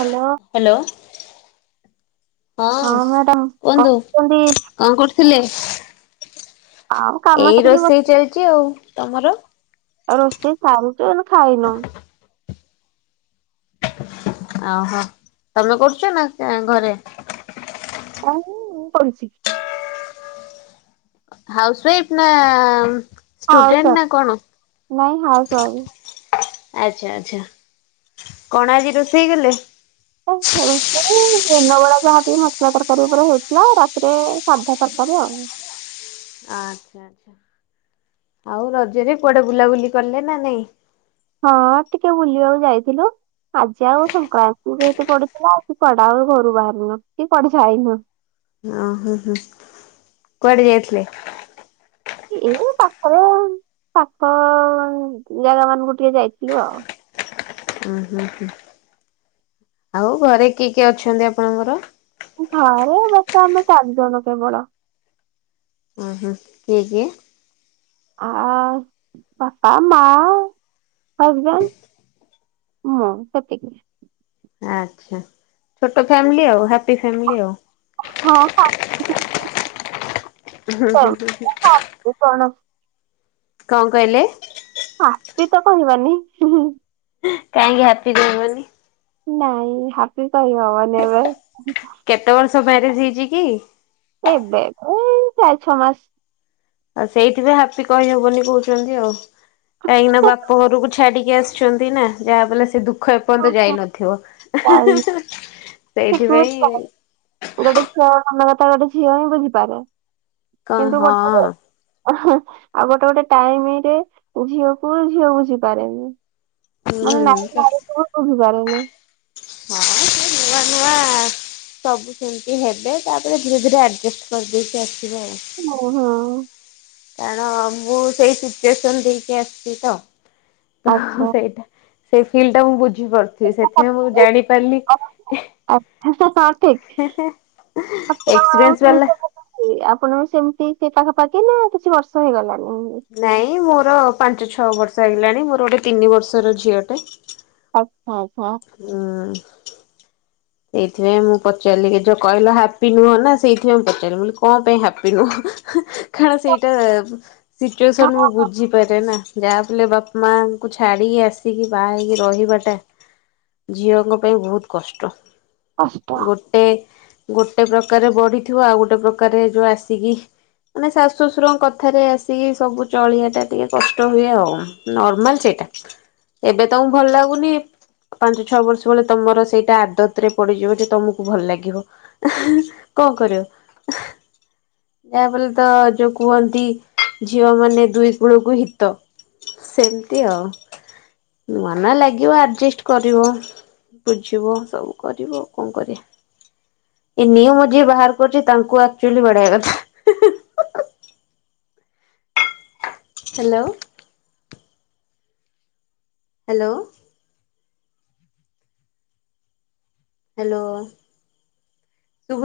Hello. Hello ହଁ କୁହନ୍ତୁ କହୁଛନ୍ତି କଣ କରୁଥି ଥିଲେ। ଆଉ କାମ ଏଇ ସାରିକି ରୋଷେଇ ବସି ଚାଲିଚି ଆଉ। ତମର? ରୋଷେଇ ସାରି ଏ ଆମେ ଖାଇନୁ। ଓହୋ ତମେ କରୁଚ ନା ଘରେ? ହଁ ମୁଁ କରିଚି। ହାଉସ ୱାଇଫ୍ ନା ଆ ହାଉସୱାଇଫ୍ ନାଇଁ ହାଉସୱାଇଫ୍ ଆଚ୍ଛା ଆଚ୍ଛା [inaudible] କଣ ଆଜି ରୋଷେଇ କଲେ? ଦିନବେଳା ଯାହା ମସଲା ତରକାରୀ ଉପରେ ହେଇଥିଲା ଆଉ ରାତିରେ ସାଧା ତରକାରୀ ଆଉ। [inaudible] ଆଚ୍ଛା ଆଚ୍ଛା ଆଉ ରଜରେ କୁଆଡେ ବୁଲାବୁଲି କଲେ ନା ନାଇଁ? ହଁ ଟିକେ ବୁଲିବାକୁ ଯାଇଥିଲୁ ଆଜି ଆଉ ସଂକ୍ରାନ୍ତି ଯେହେତୁ ପଡିୁଥିଲା ସେ ପଡା ଆଉ ଘରୁ ବାହାରିନୁ କି କୁଆଡେ ଯାଇନୁ। ଓ ହ ହୁଁ କୁଆଡେ ଯାଇଥିଲେ? ଏଇ ପାଖ ପାଖ ଜାଗା ମାନଙ୍କୁ ଟିକେ ଯାଇଥିଲୁ ଆଉ। ଓ ହଁ ହୁଁ ଆଉ ଘରେ କିଏ କିଏ ଅଛନ୍ତି ଆପଣଙ୍କର? ଘରେ ବାକି ଆମେ ଚାରିଜଣ କେବଳ। ଉଁ ହୁ କିଏ କିଏ? ଆ ବାପା ମା ହଜବେଣ୍ଡ [inaudible] ମୁଁ ସେତିକି। ଆଚ୍ଛା ଛୋଟ ଫ୍ୟାମିଲି ଆଉ ହାପି ଫାମିଲି ଆଉ। ହଁ ପା। [inaudible] କଣ। [unintelligible] କଣ କହିଲେ? ହିଁ ତ କହିବନି? କାହିଁକି ହ୍ୟାପି ରହିବନି? ନାଇଁ ହାପି କହି ହବନି ଏବେ [inaudible] କେତେ ବର୍ଷ ମ୍ୟାରେଜ ହେଇଚିକି? ଏବେ ଏଇ ଚାରି ଛଅ ମାସ ଆଉ ସେଇଠି ବି ହାପି କହି ହବନି କହୁଚନ୍ତି, ଆଉ କାହିଁକିନା ବାପ ଘରକୁ ଛାଡିକି ଆସିଚନ୍ତି ନା ଯାହା ବଲେ ସେ ଦୁଃଖ ଦୁଃଖ ହଁ, ଏପର୍ଯ୍ୟନ୍ତ ଯାଇ ନଥିବ। [inaudible] ସେଠି [unintelligible] ସଟ ମନ କଥା ଗୋଟେ ଝିଅ ହିଁ ବୁଝିପାରେ। କଣ କିନ୍ତୁ ହଁ ଗୋଟେ ରେ ହୁଁ। ଆଉ ଗୋଟେ ଗୋଟେ ଟାଇମରେ ଝିଅକୁ ହିଁ ଝିଅ ବୁଝିପାରେନି। ହୁଁ ମାନେ ନାରୀ ହଁ ନାରୀ କୁ ହିଁ ବୁଝିପାରେନି। [inaudible] ହଁ ସବୁ ସେମିତି ହେବେ ତାପରେ ଧୀରେ ଧୀରେ ଆଡଜଷ୍ଟ କରିଦେଇଛି ଆସ ଓ ହଁ। କାରଣ ମୁଁ ସେଇ ସିଚୁଏସନ ଦେଇକି ଆସିଚି ତ ତ ଆଚ୍ଛା ସେଇଟା ସେ ଫିଲ୍ ଟା ମୁଁ ବୁଝି ବୁଝିପାରୁଥିବି ସେଥିପାଇଁ ମୁଁ ଜାଣି ପାରିଲି [unintelligible] ଠିକ [inaudible] ଆପଣ ଏକ୍ସପିରିଏନ୍ସ ବାଲା ଆପଣ ବି ସେମତି ସେ ସେ ପାଖାପାଖି ନା କିଛି ବର୍ଷ ହେଇଗଲା। ନାଇଁ ମୋର ପାଞ୍ଚ ଛଅ ବର୍ଷ ହେଇଗଲାଣି ମୋର ଗୋଟେ ତିନି ବର୍ଷର ଝିଅଟେ ଆଉ ହୁଁ। ସେଇଥିପାଇଁ ମୁଁ ପଚାରିଲି କି ଯୋଉ କହିଲ ହାପି ନୁହଁ ନା ସେଇଥିପାଇଁ ମୁଁ ପଚାରିଲି କଣ ପାଇଁ ହାପି ନୁହଁ । କାରଣ ସେଇଟା ସିଚୁଏସନ ହଁ ମୁଁ ବୁଝିପାରେ ନା । ଯାହପିଲେ ବାପା ମାଙ୍କୁ ଛାଡ଼ିକି ଆସିକି ବାହା ହେଇକି ରହିବାଟା ଝିଅଙ୍କ ପାଇଁ ବହୁତ କଷ୍ଟ । କଷ୍ଟ ଗୋଟେ ଗୋଟେ ପ୍ରକାରରେ ବଢିଥିବ ଆଉ ଗୋଟେ ପ୍ରକାରରେ ଯୋଉ ଆସିକି ମାନେ ଶାଶୁ ଶ୍ୱଶୁରଙ୍କ କଥାରେ ଆସିକି ସବୁ ଚଳିବା ଟା ଟିକେ କଷ୍ଟ ହୁଏ ଆଉ ନର୍ମାଲ ସେଇଟା ଏବେ ତମକୁ ଭଲ ଲାଗୁନି ପାଞ୍ଚ ଛଅ ବର୍ଷ ବେଳେ ତମର ସେଇଟା ଆଦତ ରେ ପଡିଯିବ ଯେ ତମକୁ ଭଲ ଲାଗିବ କଣ କରିବ ଯାହାଫଲେ ତ ଯୋଉ କୁହନ୍ତି ଝିଅ ମାନେ ଦୁଇ କୂଳକୁ ହିତ ସେମିତି ଆଉ ମନ ଲାଗିବ ଆଡଜଷ୍ଟ କରିବ ବୁଝିବ ସବୁ କରିବୁ ଆଉ କଣ କରିବା ଏ ନିୟମ ଯିଏ ବାହାର କରୁଚି ତାଙ୍କୁ ଆକ୍ଚୁଆଲି ବାଡ଼େଇବା କଥା। ହାଲୋ। ହାଲୋ। ହାଲୋ ଶୁଭୁଚି